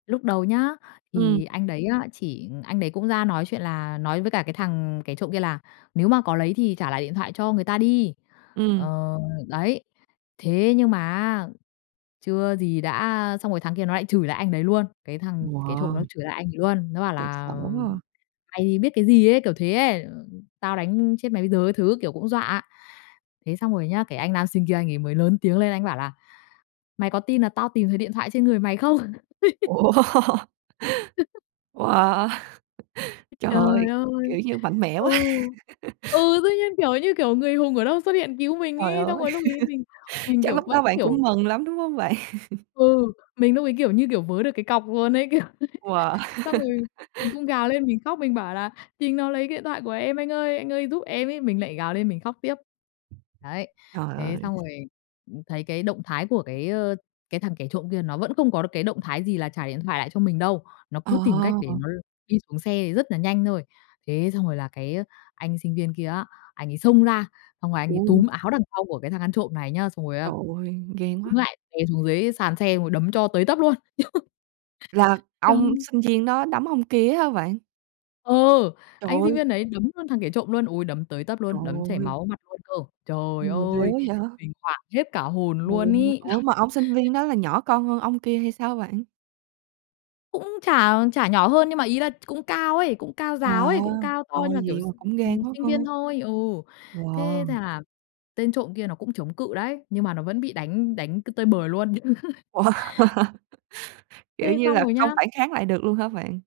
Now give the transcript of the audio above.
Lúc đầu nhá, Ừm. thì anh đấy á chỉ anh đấy cũng ra nói chuyện là nói với cả cái thằng kẻ trộm kia là "Nếu mà có lấy thì trả lại điện thoại cho người ta đi!" Ừm. Ờ, đấy. Thế nhưng mà á chưa gì đã, a xong rồi thằng kia nó lại chửi lại anh đấy luôn, cái thằng kẻ trộm nó Wow! chửi lại anh ấy luôn. Nó bảo Tại sợ là quá à. "Mày thì biết cái gì?" ấy, kiểu thế ấy, "Tao đánh chết mày bây giờ!" các thứ, kiểu cũng dọa. Thế xong rồi nhá, cái anh nam sinh kia anh ấy mới lớn tiếng lên, anh ấy bảo là "Mày có tin là tao tìm thấy điện thoại trên người mày không?" Wow, wow! Trời ơi, Trời ơi! kiểu như mạnh mẽ Ừ. quá! Ừ, tự nhiên kiểu như, kiểu, người hùng ở đâu xuất hiện cứu mình Trời ấy, xong ơi! rồi lúc ấy mình mình, Chắc kiểu, lúc vẫn, đó bạn kiểu cũng mừng lắm đúng hông bạn? Ừ, mình lúc ấy kiểu như, kiểu, vớ được cái cọc luôn ấy. Kiểu Wow! xong rồi mình cũng gào lên mình khóc, mình bảo là "Chính nó lấy điện thoại của em anh ơi! Anh ơi giúp em!" ấy, mình lại gào lên mình khóc tiếp. Đấy, Trời thế ơi! xong rồi, ừm, thấy cái động thái của cái, ơ, cái thằng kẻ trộm kia nó vẫn không có được cái động thái gì là trả điện thoại lại cho mình đâu. Nó Ờ. cứ tìm cách để nó l đi xuống xe thì rất là nhanh thôi. Thế xong rồi là cái á anh sinh viên kia á, anh ấy xông ra, xong rồi anh ấy Ồ! túm áo đằng sau của cái thằng ăn trộm này nhá, xong rồi á Trời ơi, ghê đứng quá! lại, té xuống dưới sàn xe xong rồi đấm cho tới tấp luôn. Là Trời ông ơi! sinh viên đó đấm ông kia á hả bạn? Ờ, Trời anh sinh ơi! viên ấy đấm luôn thằng kẻ trộm luôn. Ôi, đấm tới tấp Trời luôn, đấm chảy ơi! máu mặt luôn cơ. Trời Gì mà ghê ơi! quá vậy? Mình hoảng hết cả hồn Trời luôn ơi! ấy. Ủa, mà ông sinh viên đó là nhỏ con hơn ông kia hay sao hả bạn? Cũng chả chả nhỏ hơn nhưng mà ý là tr cũng cao ấy, cũng cao À! ráo ấy, cũng cao to nhưng Trời, mà kiểu vậy mà s cũng gan ừm, quá sinh ha! viên thôi. Ừ. Thế thế Wow! là tên trộm kia nó cũng chống cự đấy, nhưng mà nó vẫn bị đánh đánh c tơi bời luôn. Wow! Kiểu Thế như xong là rồi không nhá phản kháng lại được luôn hả bạn?